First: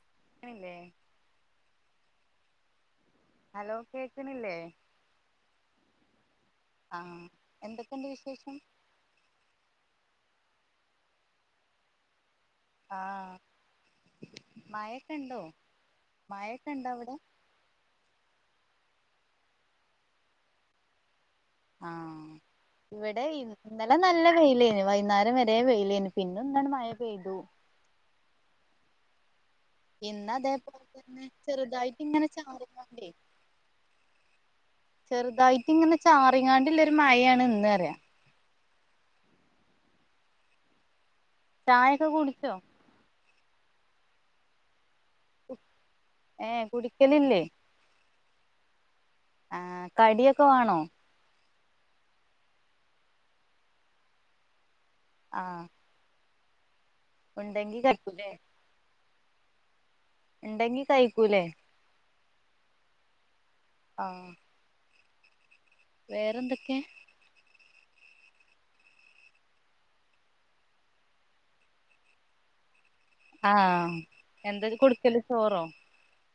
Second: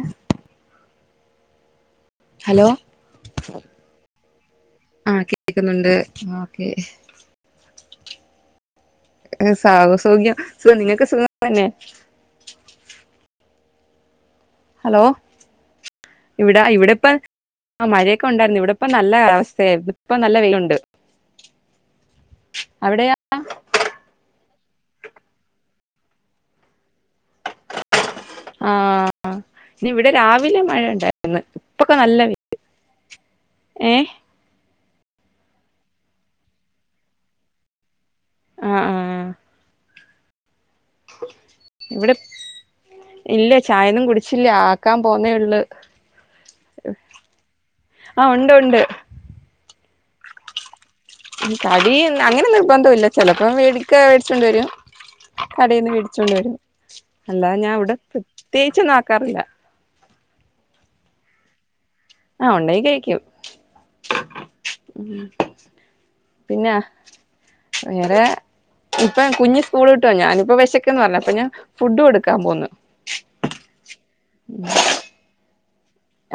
ആ ആണല്ലേ hello hello കേക്കണില്ലേ ആഹ കേൾക്കുന്നുണ്ട് ഓക്കെ ആ എന്തൊക്കെയുണ്ട് വിശേഷം സൗ സൗഖ്യം സുഖം നിങ്ങക്ക് സുഖം തന്നെ ആഹ ഹലോ മഴൊക്കെ ഉണ്ടോ ഇവിടെ മഴൊക്കെ ഉണ്ടോ ഇവിടെ ഇപ്പ അവിടെ ആ മഴയൊക്കെ ഉണ്ടായിരുന്നു ഇവിടെ ഇപ്പം നല്ല അവസ്ഥയ ഇപ്പ നല്ല വെയിലുണ്ട് ആഹ അവിടെയാ ഇവിടെ ഇന്നലെ നല്ല വെയിലേന് വൈകേരം വരെ വെയിലേന് പിന്നെ ഒന്നാണ് മഴ പെയ്തു ആഹ്‌. ആഹ ഇനി ഇവിടെ ഇന്ന് രാവിലെ മഴ അതേപോലെ തന്നെ ഉണ്ടായിരുന്നു ഇപ്പൊക്കെ ചെറുതായിട്ട് നല്ല ഇങ്ങനെ വീര് ചാറിങ്ങാണ്ടേ ഏഹ ചെറുതായിട്ട് ഇങ്ങനെ ചാറിങ്ങാണ്ടള്ള ഒരു മഴയാണ് ഇന്ന് അറിയ ആ ആ ആ ചായൊക്കെ കുടിച്ചോ? ഇല്ല ചായൊന്നും കുടിച്ചില്ല ക്കാൻ പോന്നേ ഉള്ളു ഏഹ് കുടിക്കലില്ലേ ആ ഉണ്ട് ഉണ്ട് ആ കടിയൊക്കെ വേണോ തടിയ അങ്ങനെ നിർബന്ധം ഇല്ല ചിലപ്പോം വേടിക്ക മേടിച്ചണ്ടണ്ട് വരോ ആഹ് കടയിൽന്ന് പിടിച്ചു കൊണ്ട വരുന്നു അല്ലാതെ ഞാൻ ഉണ്ടെങ്കി ഇവിടെ കഴിക്കൂലേ പ്രത്യേച്ച് നക്കാറില്ല ഉണ്ടെങ്കി കഴിക്കൂലേ ആഹ ഉണ്ടാങ്കി കഴിക്കും ആഹ് പിന്നെ വേറെന്തൊക്കെ വേറെ ഇപ്പൊ കുഞ്ഞ് സ്കൂൾ കിട്ടുവ ഞാനിപ്പ വിശക്കന്ന് പറഞ്ഞപ്പൊ ഞാൻ ഫുഡും കൊടുക്കാൻ പോന്നുന്നു ആഹ്‌ എന്തായത് കൊടുക്കല് ചോറോ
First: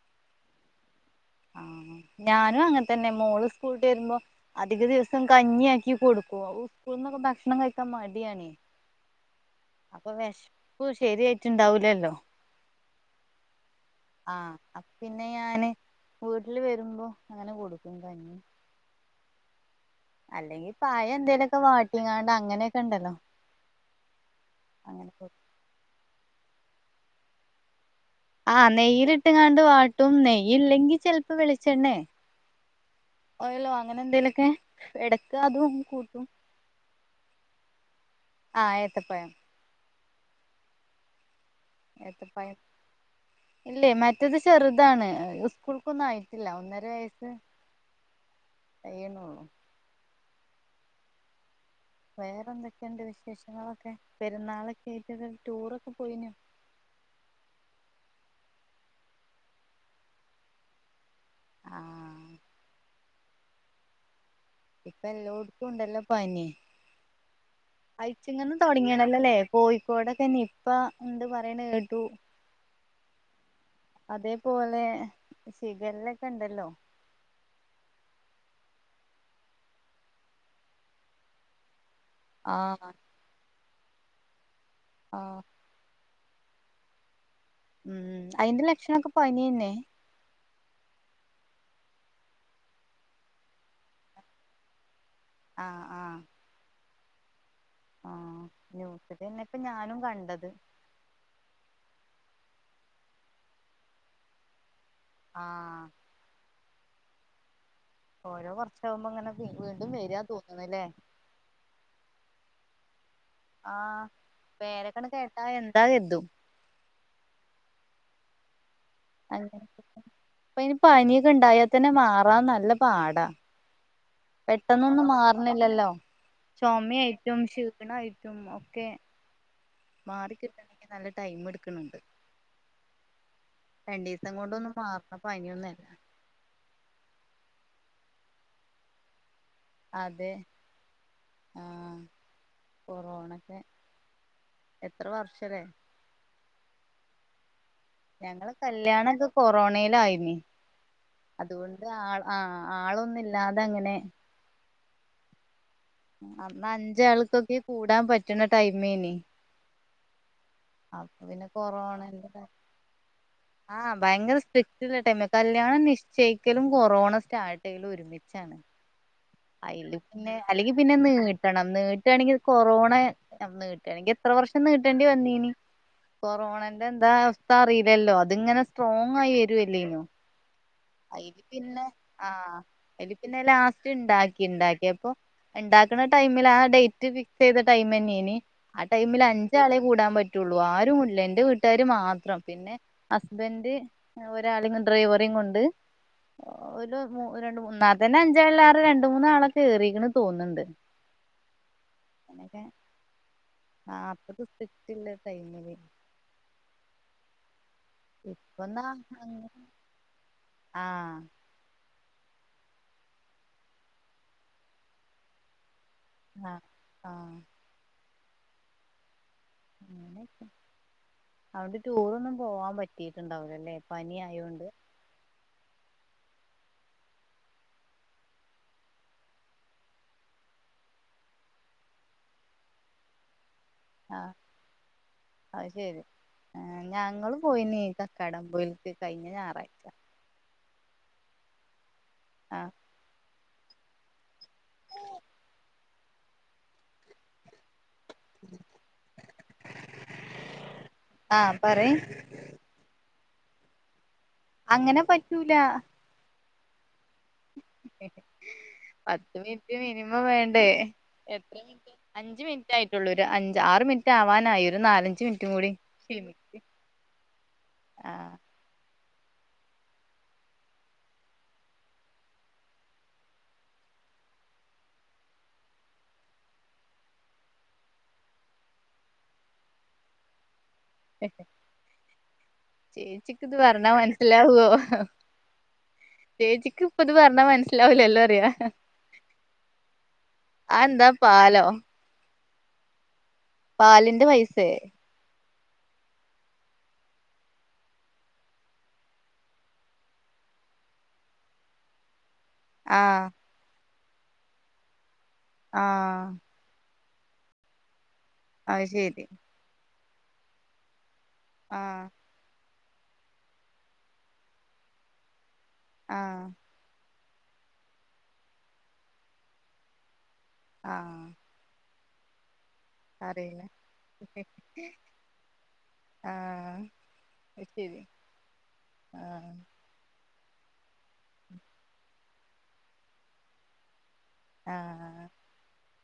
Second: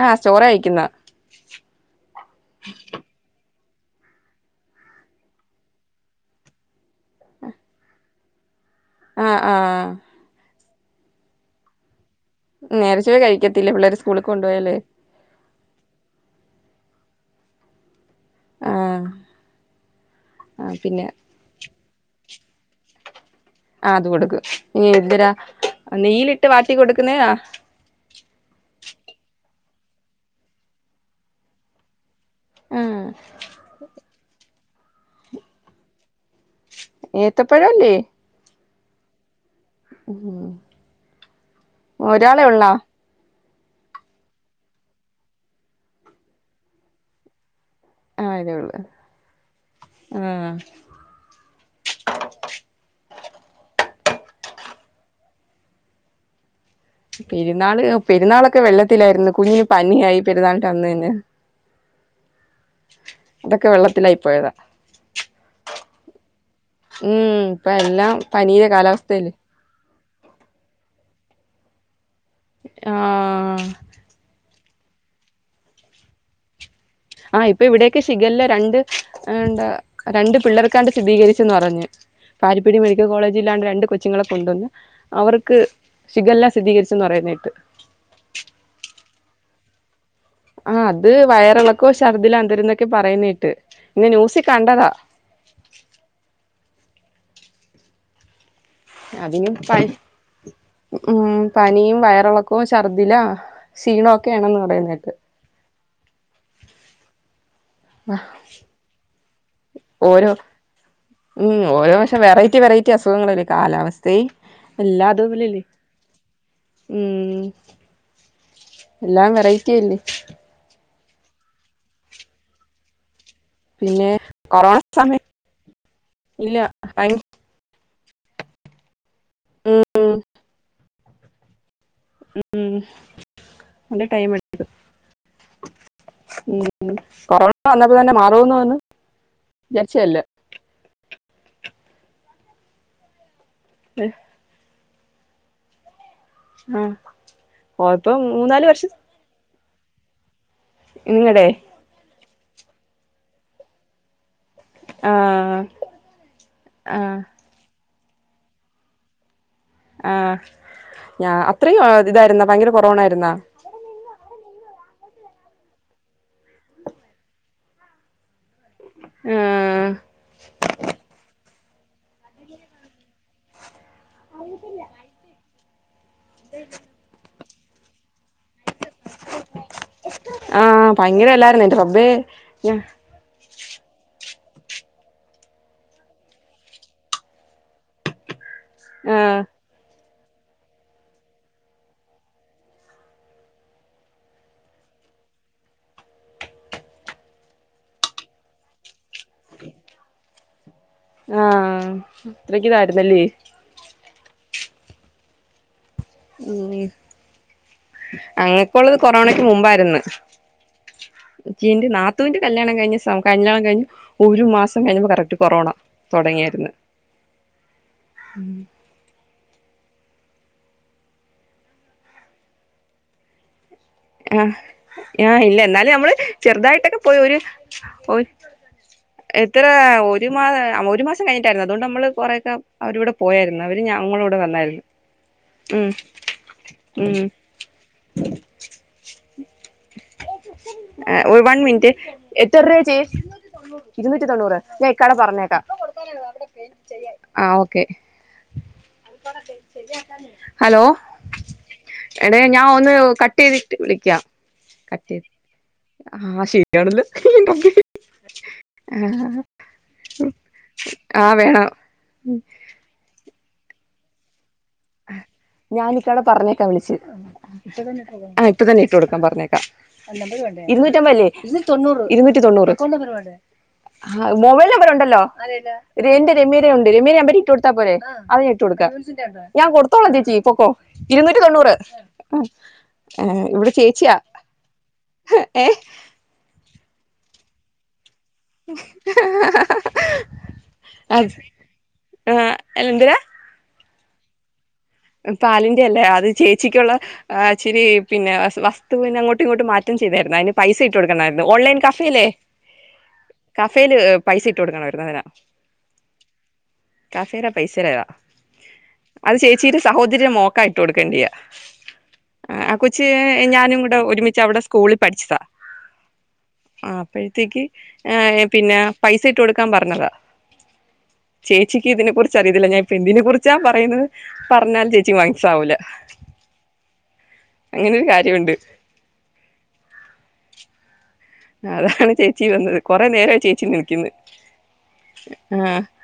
ആഹ ചോറ അയിക്കുന്ന ആഹ ഞാനും അങ്ങനെ തന്നെ മോള് സ്കൂളട്ട് വരുമ്പോ അധിക ദിവസം കഞ്ഞിയ ആാക്കി കൊടുക്കും ഉക്കൂളന്നൊക്കെ ഭക്ഷണം കഴിക്കാൻ മടിയണേ ആഹ് ആഹ് അപ്പൊ വിശപ്പ് ശരിയായിട്ട് ണ്ടാവൂലല്ലോ നേരിച്ച കഴിക്കത്തില്ല പിള്ളേ ആഹ് അപ്പ്പിന്നെ ഞാന് വ്‌ട്ടില് വരുമ്പോ അങ്ങനെ കൊടുക്കും കഞ്ഞി ആഹ് അല്ലെങ്കി ആഹ് പിന്നെ പയംന്തേല്ക്കെ വാട്ടിങ്ങാണ്ട് അങ്ങനെയ‌ക്കെണ്ടല്ലോ ആഹ് അത് കൊടുക്ക് എഹ് ന്തരാ അഹ് നെയ്യില്ട്ട് വാട്ടി കൊടുക്കുന്നയാ ആഹ് നെയ്യിലിട്ടങ്ങാണ്ട് വാട്ടും നെയ്യ്ല്ലെങ്കിൽ ചെലപ്പോ വെളിച്ചെണ്ണേ ആഹ് ഓയ്ല്ലോ അങ്ങനെന്തേലൊക്കെ ഇടക്ക് അതും കൂട്ടും ഏത്തപ്പഴല്ലേ ആഹ് ഏത്തപ്പയം ഉം ഹ് ഏത്തപ്പയം ഇല്ലേ മറ്റത് ചെറുതാണ് ഉസ്കൂൾക്കൊന്നും ആയിട്ട്ല്ല ഒന്നരവയസ്സ് ആയതേയൊള്ള് ആഹ് വേറെന്തൊക്കെയ്ണ്ട് വിശേഷങ്ങളൊക്കെ പെരുന്നാളൊക്കെയായ്ട്ട് ടൂറൊക്കെ പോയിനൊ പെരുന്നാള് പെരുന്നാളൊക്കെ വെള്ളത്തിലായ്ര്ന്ന് കുഞ്ഞിന് പനിയായ് പെരുന്നാള്ന്റെ അന്ന് തന്നെ ആഹ് അതൊക്കെ വെള്ളത്ത്ലായ് പോയതാ ഇപ്പ എല്ലോട്ത്തും ഉണ്ടല്ലോ പനി ഉം ഇപ്പ എല്ലാം അഴ്ച്ച്ങ്ങന്ന് പനിയുടെ കാലാവസ്ഥയല്ലേ തോടങ്ങിണ്ലല്ലോലെ കോയ്ക്കോടൊക്കെ നിപ്പ ണ്ട് പറയ്ണെ കേട്ടു ആഹ് അതെപ് പോലെ ഷിഗെല്ലക്കെണ്ടല്ലോ ആഹ് ഇപ്പ ഇവിടെക്കെ ഷിഗെല്ല രണ്ട് എന്താ രണ്ട് പിള്ളേർക്കാണ്ട് സ്ഥിതീകരിച്ചന്ന് പറഞ്ഞ് പാരിപ്പടി ആഹ് മെഡിക്ക കോളേജില്ലാണ്ട് രണ്ട് കൊച്ച്ങ്ങളെ കൊണ്ട്വന്ന് ആഹ് അവർക്ക് ഷിഗെല്ല സ്ഥിതികരിച്ചെന്ന് പറയ്ന്നെട്ട് ഉം അയിന്റെ ലക്ഷണ‌ക്കെ പനിയെന്നെ ആഹ് അത് വയറ്ളക്കോ ശർദ്ദ്ലന്തര‌ന്നക്കെ പറയ്ന്നെ കേട്ട് ഇന്ന് ന്യൂസിൽ കണ്ടതാ ആഹ് ആഹ് ആഹ് ന്യൂസില്ന്നെ ഇപ്പ ഞാനും കണ്ടത് മ്മ് ഉം പനിയും വയറ്ളക്കോം ശർദ്ദ്‌ല ക്ഷീണോ‌ക്കെയാണെന്ന് പറയ്ന്നെ കേട്ട് ആഹ് ഓരോ വർഷാമ്പോങ്ങനെ വി വീണ്ടും വരിയാ ഓരോ തോന്ന്ണ്ല്ലേ ഉം ഓരോ വർഷം വെറൈറ്റി വെറൈറ്റി അസുഖങ്ങളല്ലേ ആഹ് കാലാവസ്ഥയ് പേരൊക്കണ് കേട്ടാ എല്ലാതമില്ല്ലേ എന്താ കരുതും ഉം എല്ലാം വെറൈറ്റ്ല്ലേ ഇപ്പൊ അയ്ന് പനിയൊ‌ക്കെണ്ടായാ തന്നെ മാറാൻ നല്ല പാടാ പിന്നെ കൊറോണ പെട്ടെന്നൊന്നും സമയം മാറണ്ല്ലല്ലോ ഇല്ല ഭയങ്കര ചൊമെയ്ട്ടും ക്ഷിണായ്ട്ടും ഒക്കെ ഉം മാറിക്കിട്ടൺങ്ക്ൽ നല്ല ടൈമ്ട്ക്ക്ണെണ്ട് ടൈം രണ്ടീസം കൊണ്ടൊന്നും മാറണ പനിയൊന്ന്ല്ല ഉം ഉം കൊറോണ വന്നപ്പതന്നെ മാറോന്ന് പറഞ്ഞ് അതെ ആഹ് കൊറോണക്കെ എത്ര വർഷല്ലേ ഉം ഓല്പ്പോ മൂന്നാല് വർഷം കൊറോണെലായ്നി നിങ്ങടെ അതുകൊണ്ട് അഹ് ആഹ് ആളൊന്നുല്ലാതങ്ങനെ ആഹ് ഹാ അന്ന് അഞ്ചാൾക്കൊക്കെ കൂടാൻ പറ്റ്ണ ടൈമെനി ആഹ് ഞാ പിന്നെ അത്രേം കൊറോണന്റെ ആദ്തായ്ര്ന്നാ ഭയങ്കര കൊറോണ ആയ്ര്ന്നാ ആഹ് ബയങ്കര സ്ട്രിക്റ്റ്ള്ള ടൈമാ കല്യാണം നിശ്ചയിക്കലും കൊറോണ സ്റ്റാർട്ടെയ്യലും ഒരുമി മിച്ചാണ് ആഹ് അയില് പിന്നെ അല്ലെങ്കിൽ പിന്നെ നീട്ടണം നീട്ടാണ്ങ്കി കൊറോണ നീട്ടാണ്ങ്കി എത്ര വർഷം നീട്ടേണ്ടി വന്നീനി കൊറോണന്റെ ൻ്റെ അവസ്ഥ അറിയില്ലല്ലോ അത്ങ്ങനെ സ്ട്രോങ് ആയി വരുവല്ലേനോ ആഹ് പയങ്കര എല്ലാരുന്നോ ഇന്റെ റബ്ബേ ആഹ് അയ്ൽ പിന്നെ ലാസ്റ്റ് ഇണ്ടാക്കി ഇണ്ടാക്കിയപ്പോ ഉണ്ടാക്കണ ടൈമിൽ ആഹ് ഡേറ്റ് ഫിക്സ് ചെയ്ത ടൈം തന്നെയെനി ആഹ് ആ ടൈമിൽ അഞ്ചാളെ കൂടാൻ പ റ്റുള്ളൂ ആരും ഇല്ല എന്റെ വീട്ടാര് മാത്രം പിന്നെ ഹസ്ബൻഡ് ഒരാളെങ്ങ് ഡ്രൈവറെം കൊണ്ട് ഒരു മു രണ്ട് മൂന്നാ ന്നാ തന്നെ അഞ്ചാള് രണ്ട് മൂന്നാ ആൾ ഏറിയിക്ക്ണ് തോന്ന്ണ്ട് ആഹ് അത്രക്ക് ഇതായിരുന്നല്ലി ആഹ് അത്രയ്ക്ക് സ്ട്രിക്ട് ഉള്ള ആഹ് ടൈമില് ഉം അങ്ങക്ക ഇപ്പൊന്നാ ഉള്ളത് കൊറോണക്ക് അങ്ങനെ മുമ്പായിരുന്നു ആഹ് ചീന്റെ നാത്തുവിന്റെ കല്യാണം കഴിഞ്ഞ് സ കല്യാണം കഴിഞ്ഞ് ഒരു മാസം കഴിഞ്ഞപ്പോ കറക്റ്റ് കൊറോണ ആഹ് തോടങ്ങിയിരുന്ന് ആഹ് ഉം അങ്ങനെ ഒക്കെ അതോണ്ട് ടൂറൊന്നും പോവാൻ പറ്റീട്ടുണ്ടാവിലല്ലെ പനി ആഹ് ആയൊണ്ട് ആഹ് ഇല്ല എന്നാലും നമ്മള് ചെറുതായിട്ടൊക്കെ പോയി ഒരു ഒ എത്ര ഒരു മാ ഒരു മാസം കഴിഞ്ഞിട്ടായിരുന്നു അതുകൊണ്ട് നമ്മള് കൊറെക്കെ അവരിവിടെ പോയായിരുന്നു അവര് ഞങ്ങളോടെ വന്നായിരുന്നു അയ് ഉം ശരി ആഹ് ഉം ഞങ്ങളും പോയിനീ കക്കാടമ്പൂൽേക്ക് കഴിഞ്ഞ ഞായറാഴ്ച ആഹ് ഒ വൺ മിനിറ്റെ ആ എത്രച്ചി ഇരുന്നൂറ്റി തൊണ്ണൂറ് ഞാൻ ഇക്കാടെ പറഞ്ഞേക്കാം ഇപ്പൊ കൊടുത്താലേ ആഹ് ഓക്കെ ശരിയാക്കനേ ഹലോ ആഹ് പറയ് എടെ ഞാൻ ഒന്ന് കട്ട് ചെയ്തിട്ട് വിളിക്കാം അങ്ങനെ കട്ട് ചെയ്ത് പറ്റൂല ആഹ് ശരിയാണല്ലോ പത്ത് മിനിറ്റ് മിനിമം വേണ്ടേ ആഹ് എത്ര വേണം മിനിറ്റ് അഞ്ച്മി നിറ്റ് ആയിട്ടുള്ള ഒരു അഞ്ച് ആറ് മിനിറ്റ് ആവാനായി ഒരു നാലഞ്ച് മിനിറ്റും കൂടി ഞാൻ ഇക്കാടെ പറഞ്ഞേക്ക വിളിച്ച് ആഹ് ഇപ്പത്തന്നെ ഇട്ട് കൊടുക്കൻ പറഞ്ഞേക്കാ ഇരുന്നൂറ്റമ്പത്ല്ലേ ഇരുനൂറ്റി തൊണ്ണൂറ് ഇരുന്നൂറ്റി തൊണ്ണൂറ് ആഹ് മൊബൈൽ നമ്പർ ഉണ്ടല്ലോ രേന്റെ രമ്യര ഉണ്ട് രമ്യ നമ്പർ ഇട്ട് കൊടുത്താ പോരെ അത് ഇട്ട്കൊടുക്ക ഞാൻ കൊടുത്തോളാം ചേച്ചി പൊക്കോ ഇരുന്നൂറ്റി തൊണ്ണൂറ് ഉം. ഏ, ചേച്ചിക്ക് ഇത് ഇവിടെ പറഞ്ഞാ ചേച്ചിയാ മനസ്സിലാവുവോ ഏ ചേിക്ക് ഇപ്പൊ ഇത് പറഞ്ഞാ മനസിലാവില്ലല്ലോറിയ എന്താ അത് പാലോ ആഹ് എല്ലന്തരാ പാലിന്റെ പൈസേ പാലിന്റെ അല്ലേ അത് ചേച്ചിക്കുള്ള ആഹ് ഇച്ചരി പിന്നെ വസ് വസ്തുന് അങ്ങോട്ടും ഇങ്ങോട്ട് മാറ്റം ചെയ്തായിരുന്നു അയിന് പൈസ ഇട്ട് കൊടുക്കണായിരുന്നു ഓൺലൈൻ ക ഫിലെ ആഹ് കഫേല് പൈസ ഇട്ട് കൊടുക്കണരുന്നതിന ആഹ് കഫെരെ പൈസരതാ അത് ശരി ഇച്ചിരി സഹോദര്യ മോക്ക ഇട്ട് കൊടുക്കേണ്ട്യാ ആഹ് ആഹ് കൊച്ച് ഞാനുങ്ങൂടെ ഒരുമിച്ച് അവിടെ സ്കൂളിൽ പഠിച്ചതാ ആഹ് ആഹ് അപ്പോഴത്തേക്ക് ഏഹ് പിന്നെ പൈസ ഇട്ട് കൊടുക്കാൻ പറഞ്ഞതാ. ആഹ്. ചേച്ചിക്ക് ഇതിനെ കുറിച്ച് അറിയത്തില്ല ഞാൻ ഇപ്പ എന്തിനെ കുറിച്ചാ അറിയില്ല പറയുന്നത് പറഞ്ഞാൽ ചേച്ചിക്ക് മനസിലാവൂലാ. ആഹ് അയ്ശരി ഒരു കാര്യമുണ്ട് ആഹ്. അതാണ് ചേച്ചി വന്നത് കുറേ നേരം ആയി ചേച്ചിന്ന് വിളിക്കുന്നു. ആഹ്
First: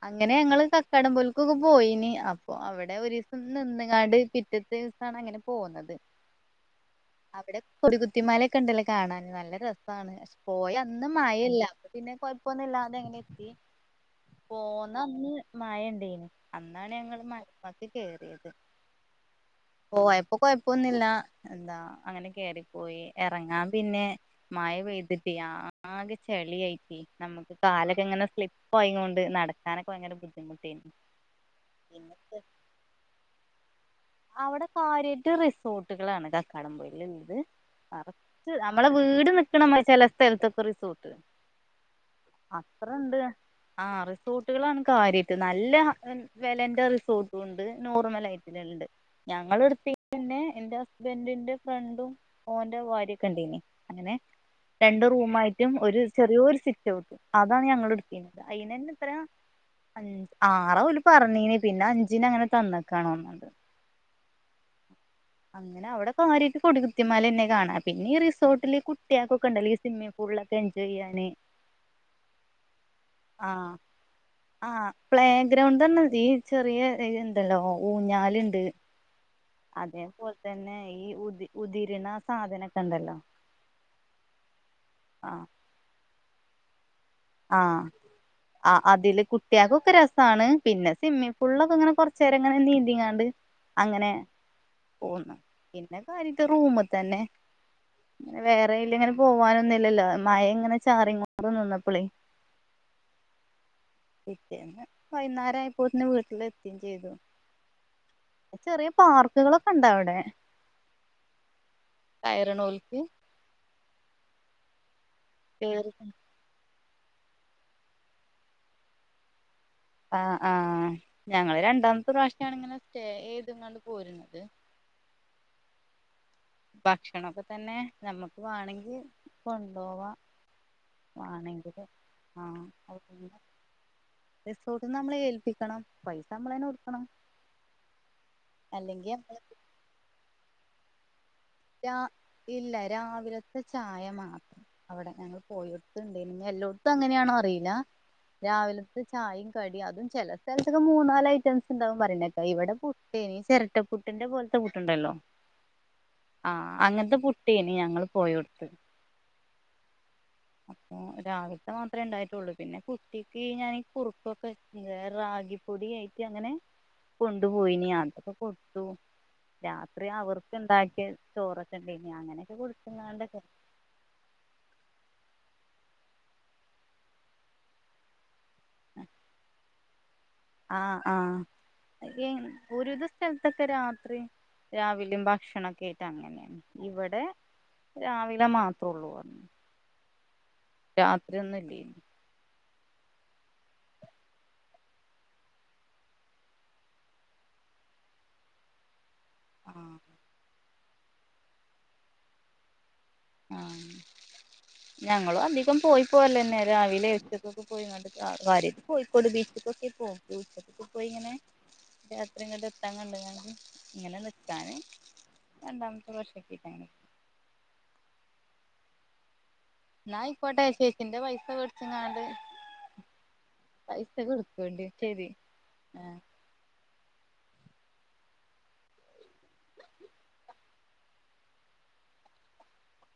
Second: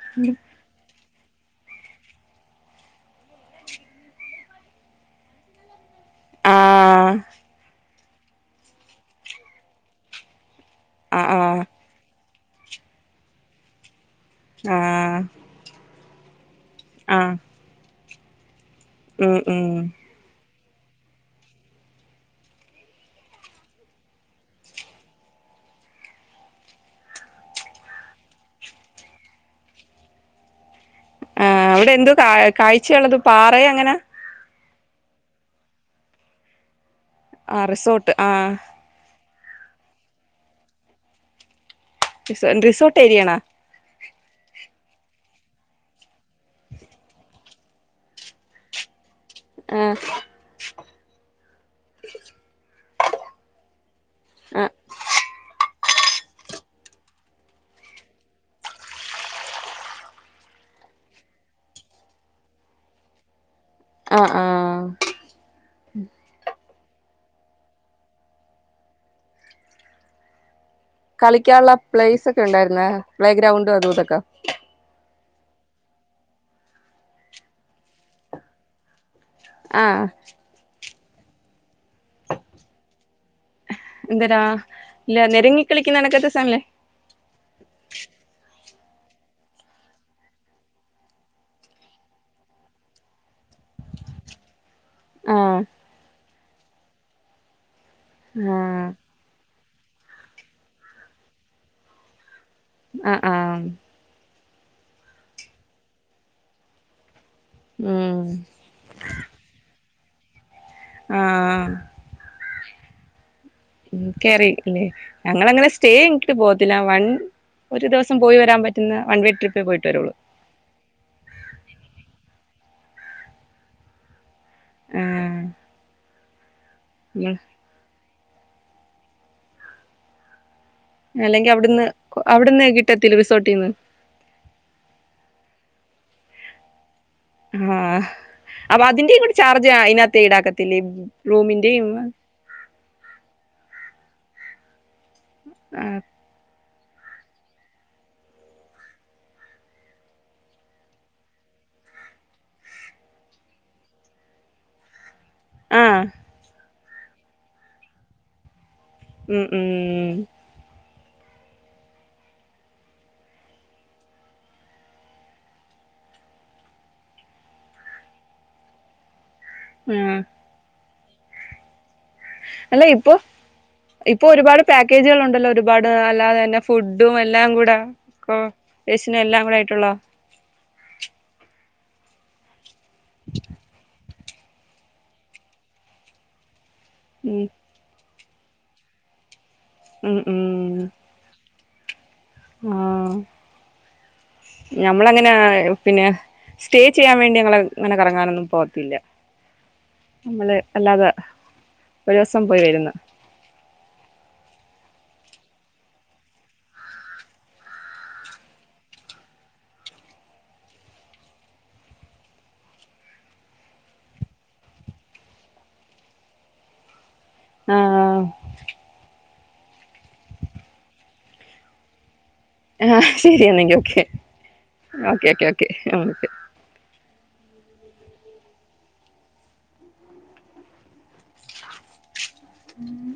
അങ്ങനെ നിങ്ങള് ക കടംമ്പുല്ക്ക് ഒക്കെ പോയിന് അപ്പൊ അവിടെ ഒരീസം നിന്നങ്ങാണ്ട് പിറ്റത്തെ ദിവസമാണ് അങ്ങനെ പോന്നത്. ആഹ് അവിടെ കൊടികുത്തിമാലയൊക്കെ ഉണ്ടല്ലോ കാണാൻ നല്ല രസമാണ്. പോയ അന്ന് ആഹ് മഴയില്ല ആഹ് അപ്പ പിന്നെ കൊഴപ്പൊന്നും ഇല്ലാതെ എങ്ങനെ എത്തി. പോന്ന ആഹ് അന്ന് മഴയുണ്ടേനി അന്നാണ് ഞങ്ങൾ ആഹ് മലപ്പുറത്ത് കേറിയത്. ഉം ഉം. പോയപ്പോ കൊഴപ്പൊന്നുമില്ല എന്താ അങ്ങനെ കേയറിപ്പോയി ഇറങ്ങാൻ പിന്നെ. മഴ പെയ്തിട്ട് ആകെ ചെളിയായിട്ട് നമുക്ക് കാല്. ഇങ്ങനെ സ്ലിപ്പ് ആയിക്കൊണ്ട് നടക്കാനൊക്കെ ഭയങ്കര ബുദ്ധിമുട്ട് ആയിന്. ആഹ് അവിടെ എന്തു കാ കാഴ്ച ഉള്ളത് പാറ അങ്ങനെ. അവിടെ കാര്യാ ആയിട്ട് റിസോർട്ടുകളാണ് കക്കാടം പൊയ് കേലുള്ളത് ആ റിസോർട്ട് കുറച്ച്. ആഹ് ങ്ങടെ വീട് നിക്കണ മാതിരി ചില സ്ഥലത്തൊക്കെ റിസോർട്ട്. റിസോ അത്ര റിസോർട്ട് ഉണ്ട്. ഏരിയാണാ ആഹ് റിസോർട്ടുകളാണ് കാര്യായിട്ട് നല്ല വെലേന്റെ റിസോർട്ടും ഉണ്ട് നോർമൽ ആയിട്ടുള്ള ഉണ്ട്. ഞങ്ങൾ ആഹ് എടുത്തീനെ എന്റെ ഹസ്ബന്റിന്റെ ഫ്രണ്ടും ഓന്റെ ഭാര്യ ഒക്കെ ഉണ്ടെയിനി. അങ്ങനെ ആഹ് രണ്ട് റൂമാ ആയി ട്ടും ഒരു ചെറിയൊരു സിറ്റവുട്ടു അതാണ് ഞങ്ങൾ എടുത്തിന്നത് അയിന് ന്നെ എത്ര. അഞ്ച് ആറാ ഓല് പറഞ്ഞീന പിന്നെ അഞ്ചിന് അങ്ങനെ തന്ന്യ്ക്കാണ് തോന്നുണ്ട്. ആഹ് ആഹ്. അങ്ങനെ അവിടെ കാര്യായിട്ട് കൊട കുത്തിമല തന്നെ കാണാന് പിന്നെ റിസോർട്ടില് കുട്ടികക്കൊക്കെയുണ്ടല്ലോ സ്വിമ്മിംങ് പൂളില്. എൻജോയ് ചെയ്യാൻ. കളിക്കാനുള്ള പ്ലേസ് ഒക്കെ ഉണ്ടായിരുന്നേ പ്ലേ ആഹ് ഗ്രൗണ്ടും അതു ഇതൊക്കെ? ആഹ് പ്ലേ ഗ്രൗണ്ട് തന്നെ ഈ ചെറിയ ഇത് ഇണ്ടല്ലോ ഊഞ്ഞാലുണ്ട്. ആഹ് അതേപോലെ തന്നെ ഈ ഉതി ഉതിരുണ സാധനൊക്കെ ഉണ്ടല്ലോ. എന്തരാ ഇല്ല ആ നെരങ്ങി കളിക്കുന്ന കണക്കാത്തെ സാധനയില്ലേ. ആഹ്. ആഹ് അതില് കുട്ടികൾക്കൊക്കെ രസാണ് പിന്നെ സ്വിമ്മിംഗ് പൂളിലൊക്കെ ഇങ്ങനെ കൊറച്ചേരം ഇങ്ങനെ നീന്തിങ്ങാണ്ട്. അങ്ങനെ പോന്ന് ആഹ് പിന്നെ കാര്യായിട്ട് റൂമ് തന്നെ. വേറെ ആഹ് അയിലെ ഇങ്ങനെ പോവാനൊന്നുല്ലല്ലോ മഴ ഇങ്ങനെ ചാറിങ്ങാട്ട് നിന്ന അപ്പളെ. ആഹ് ആഹ്. പിറ്റേന്ന് വൈന്നേരം ആയിപ്പോത്തിന് വീട്ടിൽ എത്തും ചെയ്തു. ഉം. ചെറിയ പാർക്കുകളൊക്കെ ഉണ്ട് അവിടെ. ആഹ് കയറണോൽക്ക് കേറില്ലേ. ഞങ്ങള് അങ്ങനെ സ്റ്റേ കേറി ആയിട്ട് പോകത്തില്ല വൺ ഒരു ദിവസം പോയി വരാൻ പറ്റുന്ന വൺ വേ ട്രിപ്പേ പോയിട്ട് വരുള്ളു. ആഹ് ആഹ് ഞങ്ങൾ രണ്ടാമത്തെ പ്രാവശ്യ ആണ് ഇങ്ങനെ സ്റ്റേ ചെയ്തുങ്ങാണ്ട് പോരുന്നത്. ആഹ്. ഭക്ഷണൊക്കെ തന്നെ നമ്മുക്ക് വേണെങ്കിൽ കൊണ്ടോവാം. അല്ലെങ്കി അവിടുന്ന് അവിടുന്ന് കിട്ടത്തില്ല റിസോർട്ടിന്ന്. റിസോർട്ടിന്ന് നമ്മളെ ഏൽപ്പിക്കണം പൈസ നമ്മളെന്നെ കൊടുക്കണം. ആഹ് അപ്പൊ അല്ലെങ്കി അതിന്റെയും കൂടെ നമ്മള് ചാർജ് അതിനകത്തെ ഈടാക്കത്തില്ലേ റൂമിന്റെയും. രാ ഇല്ല രാവിലത്തെ ചായ മാത്രം അവിടെ ഞങ്ങൾ പോയെടുത്ത്. എല്ലോടത്തും അങ്ങനെയണോ അറിയില്ല. രാവിലത്തെ ചായയും കടിയും അതും ചില സ്ഥലത്തൊക്കെ മൂന്ന് നാല് ഐറ്റംസ് ഉണ്ടാവും പറയുന്നേക്കാം ഇവിടെ. ഇനി ചിരട്ടപ്പുട്ടിന്റെ പോലത്തെ പുട്ടുണ്ടല്ലോ. ആഹ്- ആഹ് അങ്ങനത്തെ പുട്ടേയ്ൻ ഞങ്ങൾ പോയോട്ത്ത്. ഉം ഉം ഉം. അപ്പൊ രാവിലത്തെ മാത്രമേ ഉണ്ടായിട്ടുള്ളൂ പിന്നെ കുട്ടിക്ക് ഞാനീ കുറുകൊക്കെ റാഗിപ്പൊടി ആയിട്ട് അങ്ങനെ കൊണ്ടുപോയിന് അതൊക്കെ കൊടുത്തു. രാത്രി ആഹ് അവർക്ക് ഉണ്ടാക്കിയ ചോറൊക്കെ ഉണ്ടെയ്ന്ന് അങ്ങനെയൊക്കെ അല്ല കൊടുത്ത് ഇപ്പൊ ങ്ങാണ്ട് ഇപ്പൊ ഒരുപാട് പാക്കേജുകൾ ഉണ്ടല്ലോ. ഒരുപാട് അല്ലാതെ തന്നെ ഫുഡും എല്ലാം കൂടെ രേശിന എല്ലാം കൂടെ ആയിട്ടുള്ള- ആഹ് ആഹ് ദുരിത സ്ഥലത്തൊക്കെ രാത്രി രാവിലും ഭക്ഷണക്കെ ആയിട്ട് അങ്ങനെയാണ് ഇവിടെ ഉം രാവിലെ മാത്ര ഒള്ളൂ ഉം ഉം. രാത്രി ഒന്നും ഇല്ലേ- ആഹ് ഞമ്മളങ്ങനെ പിന്നെ സ്റ്റേ ചെയ്യാൻ വേണ്ടി ഞങ്ങള ങ്ങനെ കറങ്ങാനൊന്നും പോവത്തില്ല- ആഹ്- നമ്മള് അല്ലാതെ ഒരു ദിവസം പോയി വരുന്ന [inaudible] ഞങ്ങളും അധികം പോയി പോരലന്നെ രാവിലെ എര്ത്ത്ക്ക്‌കെ പോയിങ്ങ കാര്യട് കൊയിക്കോട് ബീച്ചക്കൊക്കെ പോക് ഉച്ചക്കൊക്കെ പോയി ഇങ്ങനെ രാത്രിങ്ങട്എത്താകണ്ട്കാണ്ട് ഇങ്ങനെ നിക്കാന്- രണ്ടാമത്തെ വർഷക്കിട്ട്ങ്ങനെ ആഹ് [unintelligible] എന്നാ അയ്ക്കോട്ടെ ചേച്ചിന്റെ പൈസ വെട്ച്ച് ങ്ങാണ്ട് ആഹ് ശരിയാണങ്കി ഓക്കെ കൊടുക്കോണ്ടി ഓക്കെ ശരി ഓക്കേ ഓക്കെ ആഹ് ആ ഓക്കേ ഉം.